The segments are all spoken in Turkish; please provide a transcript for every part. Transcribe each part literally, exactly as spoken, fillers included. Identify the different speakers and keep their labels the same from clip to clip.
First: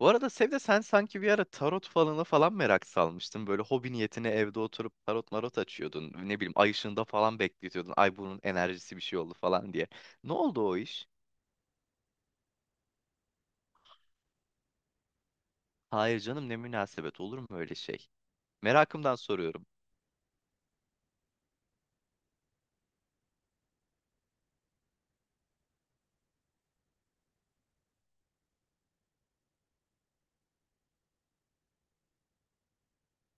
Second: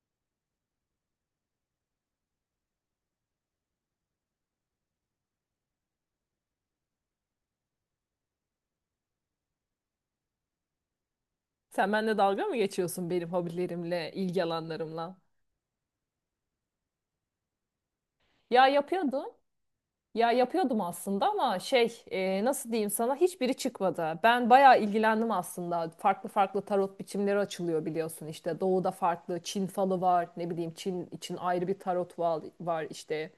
Speaker 1: Bu arada Sevde sen sanki bir ara tarot falanı falan merak salmıştın. Böyle hobi niyetine evde oturup tarot marot açıyordun. Ne bileyim ay ışığında falan bekletiyordun. Ay bunun enerjisi bir şey oldu falan diye. Ne oldu o iş?
Speaker 2: Sen benimle dalga mı geçiyorsun benim hobilerimle, ilgi alanlarımla?
Speaker 1: Hayır canım, ne münasebet, olur mu öyle şey?
Speaker 2: Ya
Speaker 1: Merakımdan
Speaker 2: yapıyordum.
Speaker 1: soruyorum.
Speaker 2: Ya yapıyordum aslında ama şey e, nasıl diyeyim sana hiçbiri çıkmadı. Ben bayağı ilgilendim aslında. Farklı farklı tarot biçimleri açılıyor biliyorsun işte. Doğuda farklı Çin falı var. Ne bileyim Çin için ayrı bir tarot val- var işte.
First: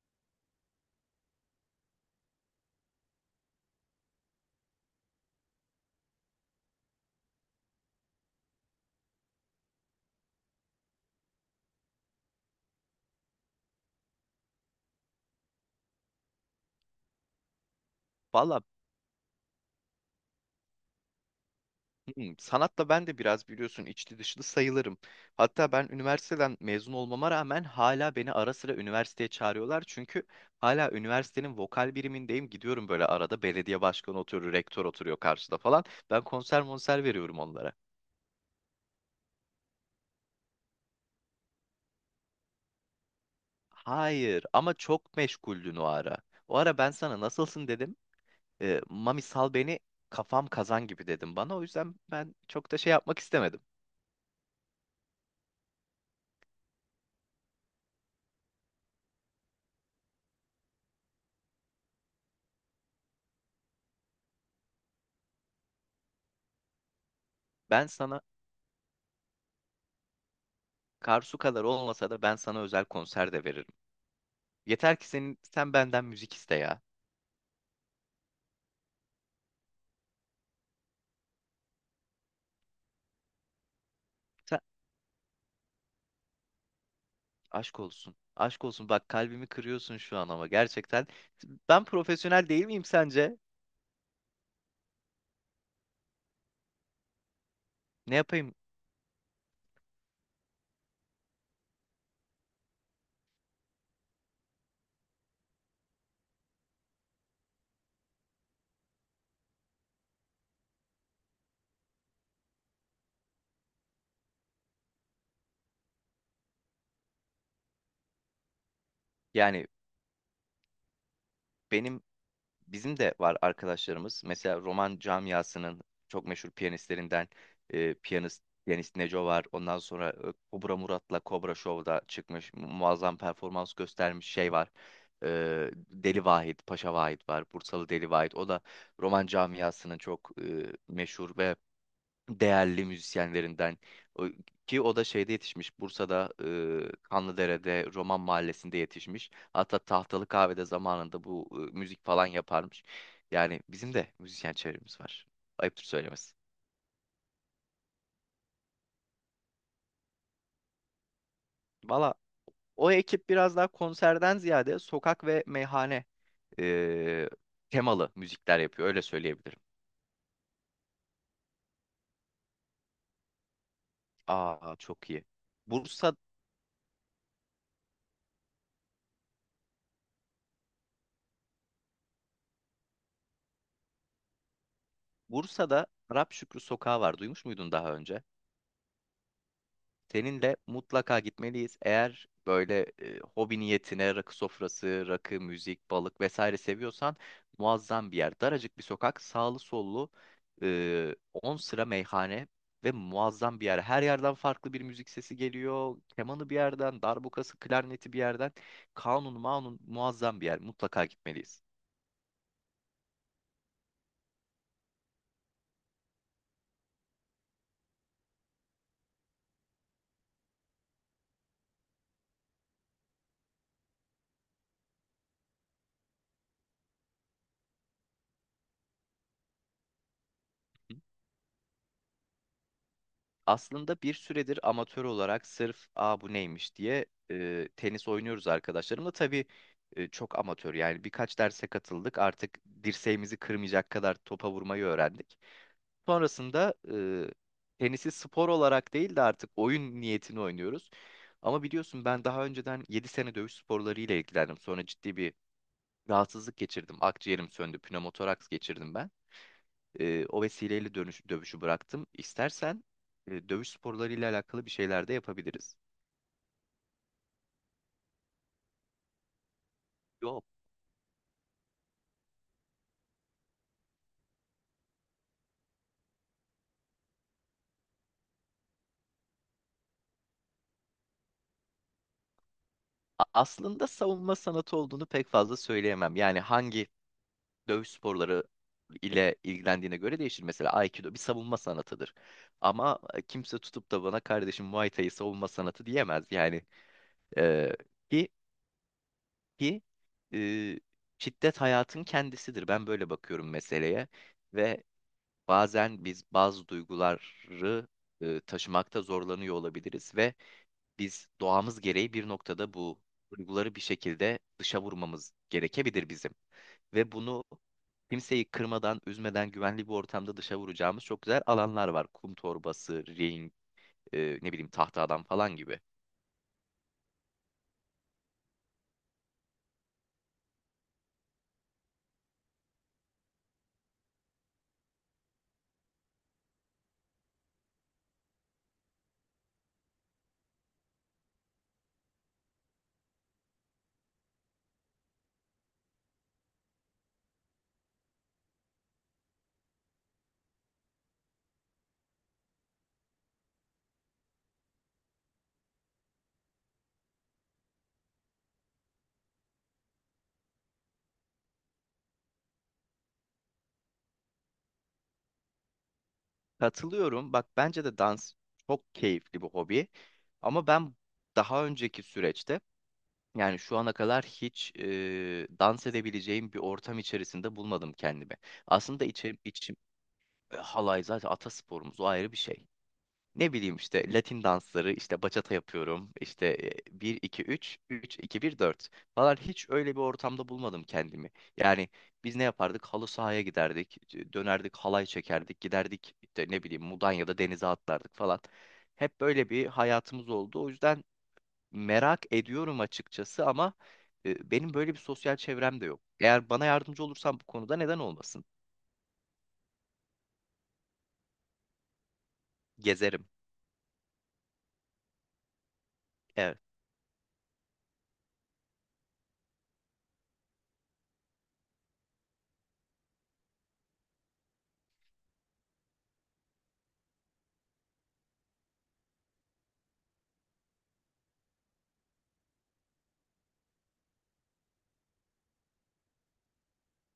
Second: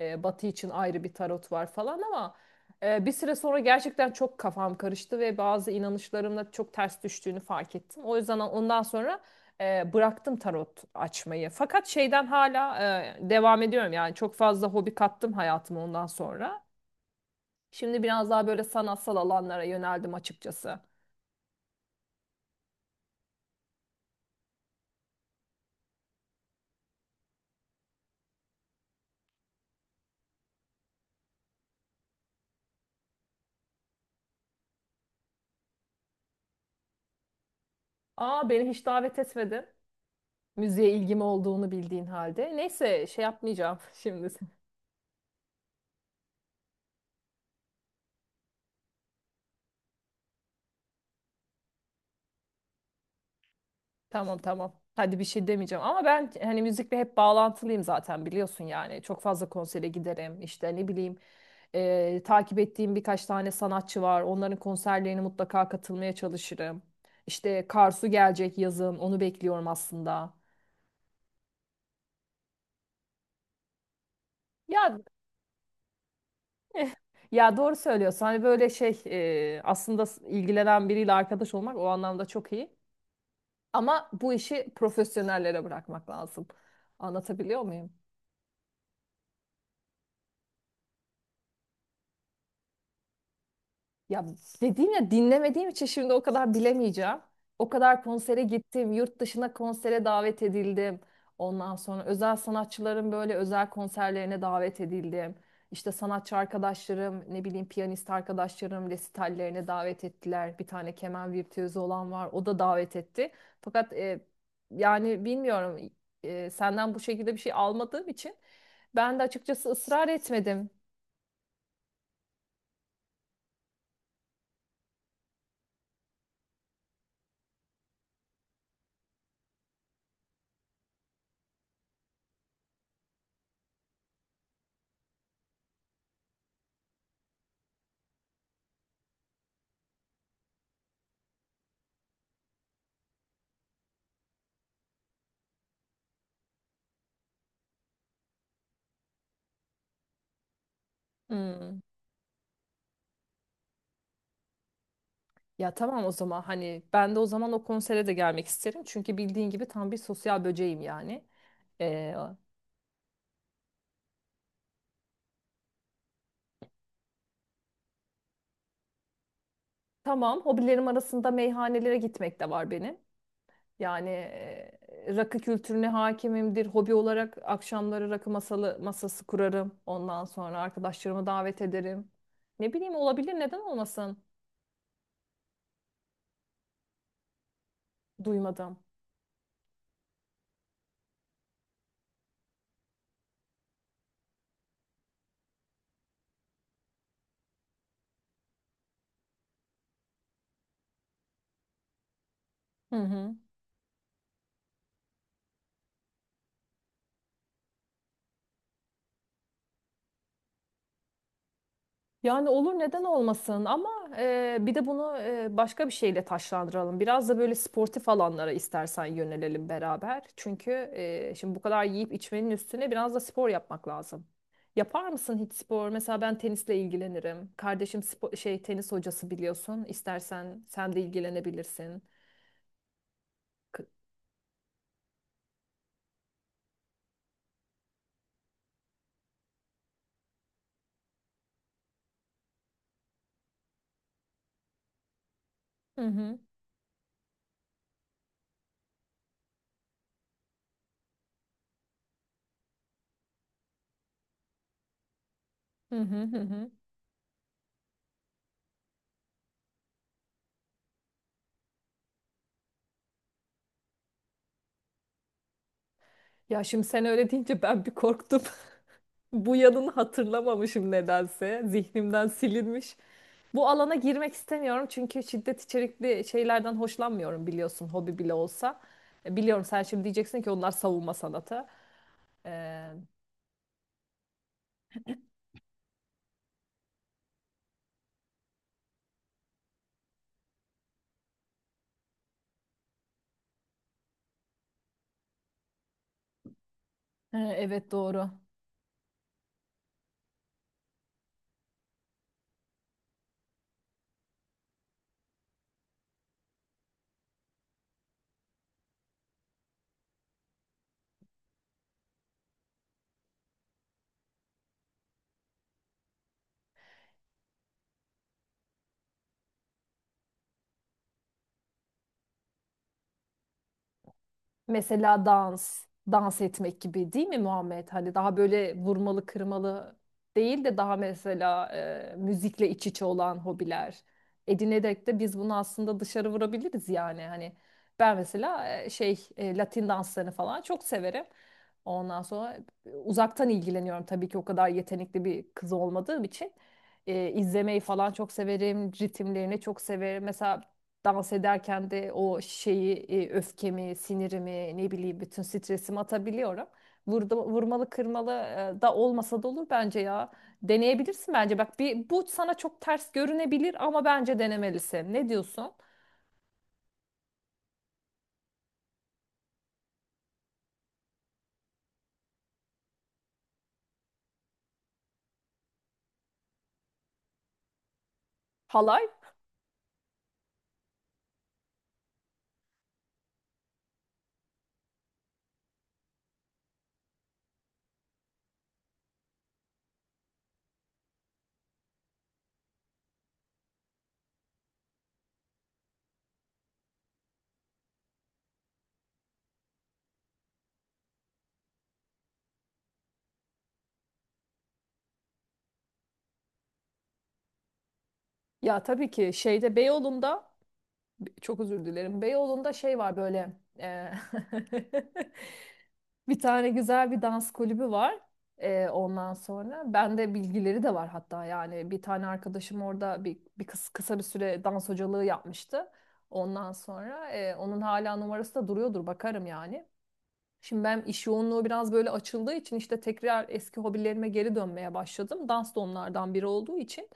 Speaker 2: E, Batı için ayrı bir tarot var falan ama e, bir süre sonra gerçekten çok kafam karıştı ve bazı inanışlarımla çok ters düştüğünü fark ettim. O yüzden ondan sonra E, bıraktım tarot açmayı. Fakat şeyden hala e, devam ediyorum. Yani çok fazla hobi kattım hayatıma ondan sonra. Şimdi biraz daha
Speaker 1: Valla.
Speaker 2: böyle sanatsal alanlara yöneldim açıkçası.
Speaker 1: Hmm, sanatla ben de biraz biliyorsun içli dışlı sayılırım. Hatta ben üniversiteden mezun olmama rağmen hala beni ara sıra üniversiteye çağırıyorlar. Çünkü hala üniversitenin vokal birimindeyim. Gidiyorum, böyle arada belediye başkanı oturuyor, rektör oturuyor karşıda falan. Ben konser monser veriyorum onlara.
Speaker 2: Aa beni hiç davet etmedin. Müziğe ilgim olduğunu bildiğin halde. Neyse şey yapmayacağım şimdi.
Speaker 1: Hayır ama çok meşguldün o ara. O ara ben sana nasılsın dedim. E, Mami sal beni, kafam kazan gibi dedim bana. O yüzden ben çok da şey yapmak istemedim.
Speaker 2: Tamam, tamam. Hadi bir şey demeyeceğim ama ben hani müzikle hep bağlantılıyım zaten biliyorsun yani. Çok fazla konsere giderim. İşte ne bileyim e, takip ettiğim birkaç tane sanatçı var. Onların konserlerine mutlaka katılmaya çalışırım. İşte
Speaker 1: Ben
Speaker 2: Karsu
Speaker 1: sana
Speaker 2: gelecek yazın. Onu bekliyorum aslında.
Speaker 1: Karsu kadar olmasa da ben sana özel konser de veririm. Yeter
Speaker 2: Ya
Speaker 1: ki senin sen benden müzik iste ya.
Speaker 2: eh, ya doğru söylüyorsun. Hani böyle şey e, aslında s- ilgilenen biriyle arkadaş olmak o anlamda çok iyi. Ama bu
Speaker 1: Sen,
Speaker 2: işi profesyonellere bırakmak lazım. Anlatabiliyor
Speaker 1: Aşk
Speaker 2: muyum?
Speaker 1: olsun. Aşk olsun. Bak kalbimi kırıyorsun şu an ama gerçekten. Ben profesyonel değil miyim sence?
Speaker 2: Ya dediğim ya dinlemediğim için şimdi o kadar bilemeyeceğim. O kadar
Speaker 1: Ne
Speaker 2: konsere
Speaker 1: yapayım?
Speaker 2: gittim, yurt dışına konsere davet edildim. Ondan sonra özel sanatçıların böyle özel konserlerine davet edildim. İşte sanatçı arkadaşlarım, ne bileyim piyanist arkadaşlarım resitallerine davet ettiler. Bir tane keman virtüözü olan var, o da davet etti. Fakat e, yani bilmiyorum, e, senden bu şekilde bir şey almadığım için ben de
Speaker 1: Yani
Speaker 2: açıkçası ısrar etmedim.
Speaker 1: benim bizim de var arkadaşlarımız. Mesela roman camiasının çok meşhur piyanistlerinden e, piyanist Deniz Neco var. Ondan sonra e, Kobra Murat'la Kobra Show'da çıkmış. mu- Muazzam performans göstermiş şey var. E, Deli Vahit, Paşa Vahit var. Bursalı Deli Vahit. O da roman camiasının çok e, meşhur ve değerli müzisyenlerinden. O- Ki o da şeyde yetişmiş, Bursa'da e, Kanlıdere'de Roman Mahallesi'nde yetişmiş, hatta Tahtalı Kahve'de zamanında bu e,
Speaker 2: Hmm.
Speaker 1: müzik falan yaparmış. Yani bizim de müzisyen çevremiz var,
Speaker 2: Ya
Speaker 1: ayıptır
Speaker 2: tamam o
Speaker 1: söylemesi.
Speaker 2: zaman hani ben de o zaman o konsere de gelmek isterim. Çünkü bildiğin gibi tam bir sosyal böceğim yani. Ee,
Speaker 1: Valla, o ekip biraz daha konserden ziyade sokak ve meyhane e, temalı müzikler yapıyor, öyle söyleyebilirim.
Speaker 2: tamam hobilerim arasında meyhanelere gitmek de var benim. Yani
Speaker 1: Aa, çok
Speaker 2: e,
Speaker 1: iyi.
Speaker 2: rakı kültürüne
Speaker 1: Bursa,
Speaker 2: hakimimdir. Hobi olarak akşamları rakı masalı, masası kurarım. Ondan sonra arkadaşlarımı davet ederim. Ne bileyim olabilir, neden olmasın?
Speaker 1: Bursa'da Arap Şükrü Sokağı var, duymuş muydun daha önce?
Speaker 2: Duymadım.
Speaker 1: Seninle mutlaka gitmeliyiz. Eğer böyle e, hobi niyetine rakı sofrası, rakı, müzik, balık vesaire seviyorsan, muazzam bir yer. Daracık bir sokak, sağlı sollu e, on sıra meyhane ve
Speaker 2: Hı hı.
Speaker 1: muazzam bir yer. Her yerden farklı bir müzik sesi geliyor. Kemanı bir yerden, darbukası, klarneti bir yerden. Kanun, manun, muazzam bir yer. Mutlaka gitmeliyiz.
Speaker 2: Yani olur neden olmasın ama e, bir de bunu e, başka bir şeyle taşlandıralım. Biraz da böyle sportif alanlara istersen yönelelim beraber. Çünkü e, şimdi bu kadar yiyip içmenin üstüne biraz da spor yapmak lazım. Yapar mısın hiç spor? Mesela ben tenisle ilgilenirim. Kardeşim spo- şey tenis hocası biliyorsun. İstersen sen de ilgilenebilirsin. K-
Speaker 1: Aslında bir süredir amatör olarak sırf aa bu neymiş diye e, tenis oynuyoruz arkadaşlarımla. Tabii e, çok amatör, yani birkaç derse katıldık. Artık dirseğimizi kırmayacak kadar topa vurmayı öğrendik.
Speaker 2: Hı hı,
Speaker 1: Sonrasında e, tenisi spor olarak değil de artık oyun niyetini oynuyoruz. Ama biliyorsun ben daha önceden yedi sene dövüş sporlarıyla ilgilendim. Sonra ciddi bir
Speaker 2: hı hı, hı
Speaker 1: rahatsızlık
Speaker 2: hı.
Speaker 1: geçirdim. Akciğerim söndü, pnömotoraks geçirdim ben. E, o vesileyle dönüş, dövüşü bıraktım. İstersen e, dövüş sporlarıyla alakalı bir şeyler de yapabiliriz.
Speaker 2: Ya şimdi sen öyle deyince ben bir korktum. Bu yanını
Speaker 1: Yok.
Speaker 2: hatırlamamışım nedense. Zihnimden silinmiş. Bu alana girmek istemiyorum çünkü şiddet içerikli şeylerden hoşlanmıyorum biliyorsun hobi bile olsa. E, Biliyorum sen şimdi diyeceksin ki onlar savunma sanatı. E,
Speaker 1: A- Aslında savunma sanatı olduğunu pek fazla söyleyemem. Yani hangi dövüş sporları ile ilgilendiğine göre değişir. Mesela Aikido bir savunma sanatıdır. Ama e, kimse tutup da bana kardeşim Muay Thai savunma sanatı diyemez. Yani
Speaker 2: Ee,
Speaker 1: e,
Speaker 2: Evet,
Speaker 1: ki
Speaker 2: doğru.
Speaker 1: ki e, şiddet hayatın kendisidir. Ben böyle bakıyorum meseleye. Ve bazen biz bazı duyguları e, taşımakta zorlanıyor olabiliriz ve biz doğamız gereği bir noktada bu duyguları bir şekilde dışa vurmamız gerekebilir bizim. Ve bunu kimseyi kırmadan, üzmeden güvenli bir ortamda dışa vuracağımız çok güzel alanlar var. Kum torbası, ring, e, ne bileyim tahta
Speaker 2: Mesela
Speaker 1: adam falan gibi.
Speaker 2: dans, dans etmek gibi değil mi Muhammed? Hani daha böyle vurmalı kırmalı değil de daha mesela e, müzikle iç içe olan hobiler edinerek de biz bunu aslında dışarı vurabiliriz yani. Hani ben mesela e, şey e, Latin danslarını falan çok severim. Ondan sonra uzaktan ilgileniyorum tabii ki o kadar yetenekli bir kız olmadığım için. E, izlemeyi falan çok severim, ritimlerini çok severim. Mesela dans ederken de o şeyi e, öfkemi, sinirimi, ne bileyim bütün stresimi atabiliyorum. Vurdu, vurmalı kırmalı e, da olmasa da olur bence ya. Deneyebilirsin bence. Bak bir bu sana çok ters görünebilir ama bence denemelisin. Ne diyorsun?
Speaker 1: Katılıyorum. Bak bence de dans çok keyifli bir hobi. Ama ben daha önceki süreçte, yani şu ana kadar hiç e, dans edebileceğim bir ortam içerisinde bulmadım kendimi. Aslında
Speaker 2: Halay?
Speaker 1: içim, içim. E, halay zaten atasporumuz, o ayrı bir şey. Ne bileyim işte Latin dansları, işte bachata yapıyorum, işte bir iki üç üç iki bir dört falan, hiç öyle bir ortamda bulmadım kendimi. Yani biz ne yapardık? Halı sahaya giderdik, e, dönerdik halay çekerdik, giderdik işte ne bileyim Mudanya'da denize atlardık falan. Hep böyle bir hayatımız oldu. O yüzden merak ediyorum açıkçası ama e, benim böyle bir sosyal çevrem de yok. Eğer bana yardımcı olursan bu konuda, neden olmasın?
Speaker 2: Ya tabii ki şeyde Beyoğlu'nda çok özür dilerim. Beyoğlu'nda şey var
Speaker 1: Gezerim.
Speaker 2: böyle e, bir
Speaker 1: Evet.
Speaker 2: tane güzel bir dans kulübü var. Ee, ondan sonra bende bilgileri de var hatta, yani bir tane arkadaşım orada bir, bir kıs- kısa bir süre dans hocalığı yapmıştı. Ondan sonra e, onun hala numarası da duruyordur, bakarım yani. Şimdi ben iş yoğunluğu biraz böyle açıldığı için işte tekrar eski hobilerime geri dönmeye başladım. Dans da onlardan biri olduğu için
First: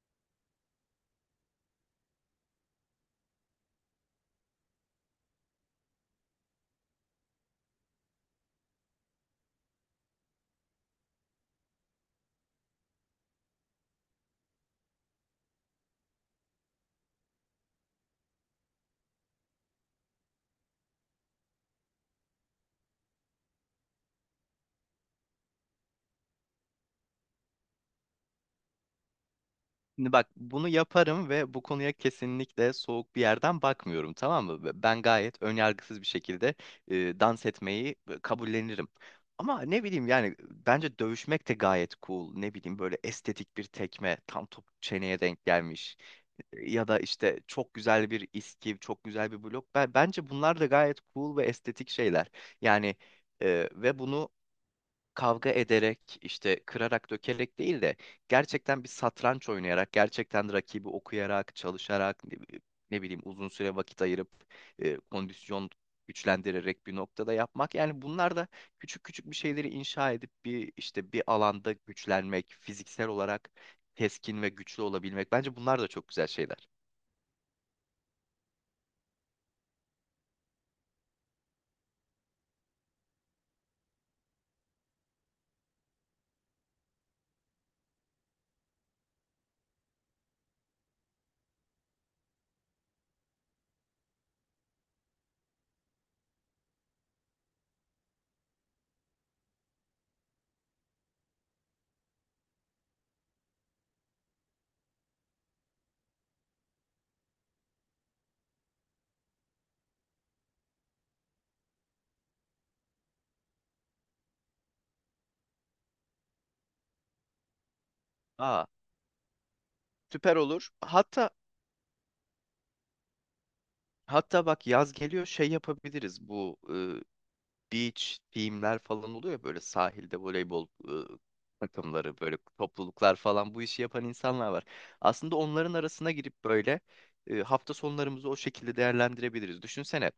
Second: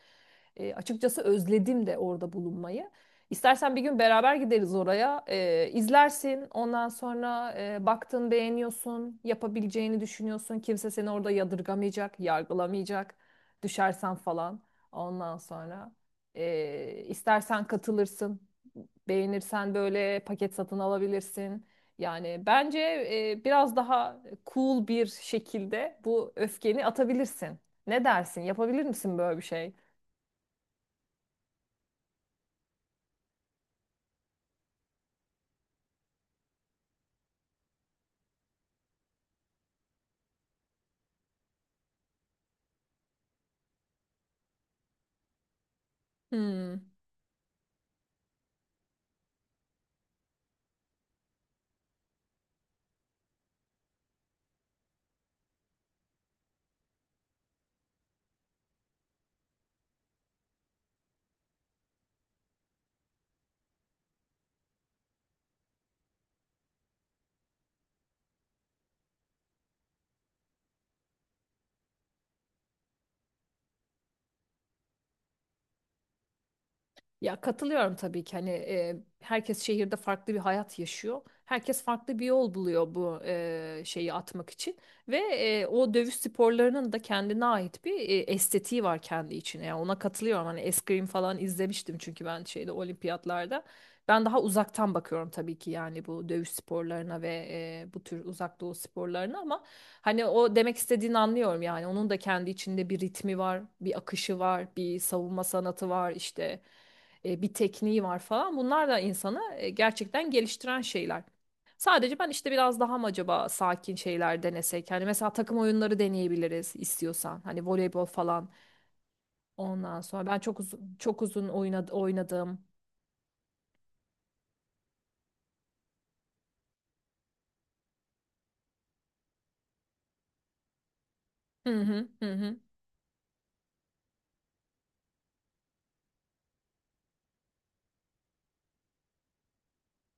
Speaker 2: e, açıkçası özledim de orada bulunmayı. İstersen bir gün beraber gideriz oraya. E, izlersin. Ondan sonra e, baktın beğeniyorsun. Yapabileceğini düşünüyorsun. Kimse seni orada yadırgamayacak, yargılamayacak. Düşersen falan. Ondan sonra e, istersen katılırsın. Beğenirsen böyle paket satın alabilirsin. Yani bence e, biraz daha cool bir şekilde bu öfkeni atabilirsin. Ne dersin? Yapabilir misin böyle bir şey?
Speaker 1: Şimdi bak, bunu yaparım ve bu konuya kesinlikle soğuk bir yerden bakmıyorum, tamam mı? Ve ben gayet önyargısız bir şekilde e, dans etmeyi e, kabullenirim. Ama ne bileyim yani, bence dövüşmek de gayet cool. Ne bileyim, böyle estetik bir tekme tam top çeneye denk gelmiş. E,
Speaker 2: Hmm.
Speaker 1: Ya da işte çok güzel bir iskiv, çok güzel bir blok. Ben, bence bunlar da gayet cool ve estetik şeyler. Yani e, ve bunu kavga ederek, işte kırarak dökerek değil de gerçekten bir satranç oynayarak, gerçekten rakibi okuyarak, çalışarak, ne, bi- ne bileyim uzun süre vakit ayırıp e, kondisyon güçlendirerek bir noktada yapmak. Yani bunlar da küçük küçük bir şeyleri inşa edip bir işte bir alanda güçlenmek, fiziksel olarak keskin ve güçlü olabilmek, bence bunlar da çok güzel şeyler.
Speaker 2: Ya katılıyorum tabii ki hani e, herkes şehirde farklı bir hayat yaşıyor. Herkes farklı bir yol buluyor bu e, şeyi atmak için ve e, o dövüş sporlarının da kendine ait bir e, estetiği var kendi içine. Yani ona katılıyorum. Hani eskrim falan izlemiştim çünkü ben şeyde olimpiyatlarda. Ben daha uzaktan bakıyorum tabii ki yani bu dövüş sporlarına ve e, bu tür uzak doğu sporlarına ama hani o demek istediğini anlıyorum yani onun da kendi içinde bir ritmi var, bir akışı var, bir savunma sanatı var işte e, bir tekniği var falan. Bunlar da insanı e, gerçekten geliştiren şeyler. Sadece ben işte biraz daha mı acaba sakin şeyler denesek? Hani mesela takım oyunları deneyebiliriz istiyorsan. Hani voleybol falan.
Speaker 1: Aa,
Speaker 2: Ondan sonra
Speaker 1: süper
Speaker 2: ben çok
Speaker 1: olur.
Speaker 2: uzun çok
Speaker 1: Hatta
Speaker 2: uzun oynadı, oynadım.
Speaker 1: hatta bak, yaz geliyor, şey yapabiliriz, bu beach team'ler falan oluyor ya, böyle sahilde voleybol ıı,
Speaker 2: Hı hı,
Speaker 1: takımları,
Speaker 2: hı
Speaker 1: böyle
Speaker 2: hı.
Speaker 1: topluluklar falan, bu işi yapan insanlar var. Aslında onların arasına girip böyle ıı, hafta sonlarımızı o şekilde değerlendirebiliriz. Düşünsene,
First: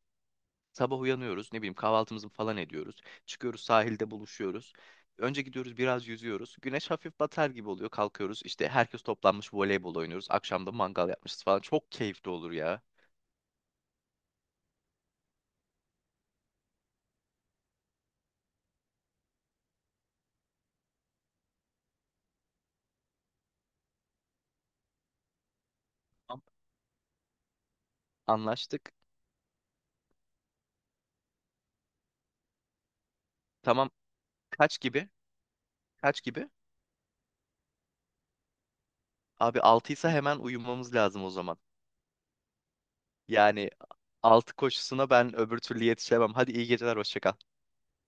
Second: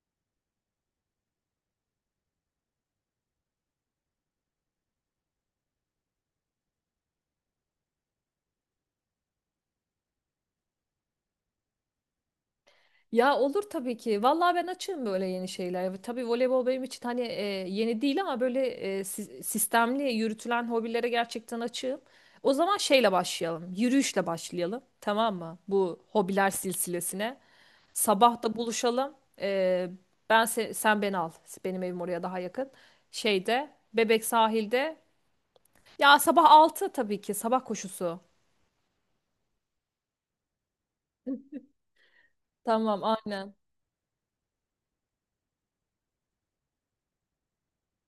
Speaker 1: sabah uyanıyoruz, ne bileyim kahvaltımızı falan ediyoruz. Çıkıyoruz, sahilde buluşuyoruz. Önce gidiyoruz biraz yüzüyoruz. Güneş hafif batar gibi oluyor. Kalkıyoruz, işte herkes toplanmış voleybol oynuyoruz. Akşamda mangal yapmışız falan. Çok keyifli olur ya.
Speaker 2: Ya olur tabii ki. Vallahi ben açığım böyle yeni şeyler. Tabii voleybol benim için hani e, yeni değil ama böyle e, si- sistemli yürütülen hobilere gerçekten açığım. O zaman şeyle başlayalım. Yürüyüşle başlayalım. Tamam mı? Bu
Speaker 1: Tamam.
Speaker 2: hobiler silsilesine. Sabah da
Speaker 1: Anlaştık.
Speaker 2: buluşalım. E, ben se- sen beni al. Benim evim oraya daha yakın. Şeyde
Speaker 1: Tamam.
Speaker 2: Bebek
Speaker 1: Kaç
Speaker 2: sahilde.
Speaker 1: gibi?
Speaker 2: Ya
Speaker 1: Kaç
Speaker 2: sabah
Speaker 1: gibi?
Speaker 2: altı tabii ki. Sabah koşusu.
Speaker 1: Abi altıysa hemen uyumamız lazım o zaman.
Speaker 2: Tamam, aynen.
Speaker 1: Yani altı koşusuna ben öbür türlü yetişemem. Hadi iyi geceler, hoşça kal.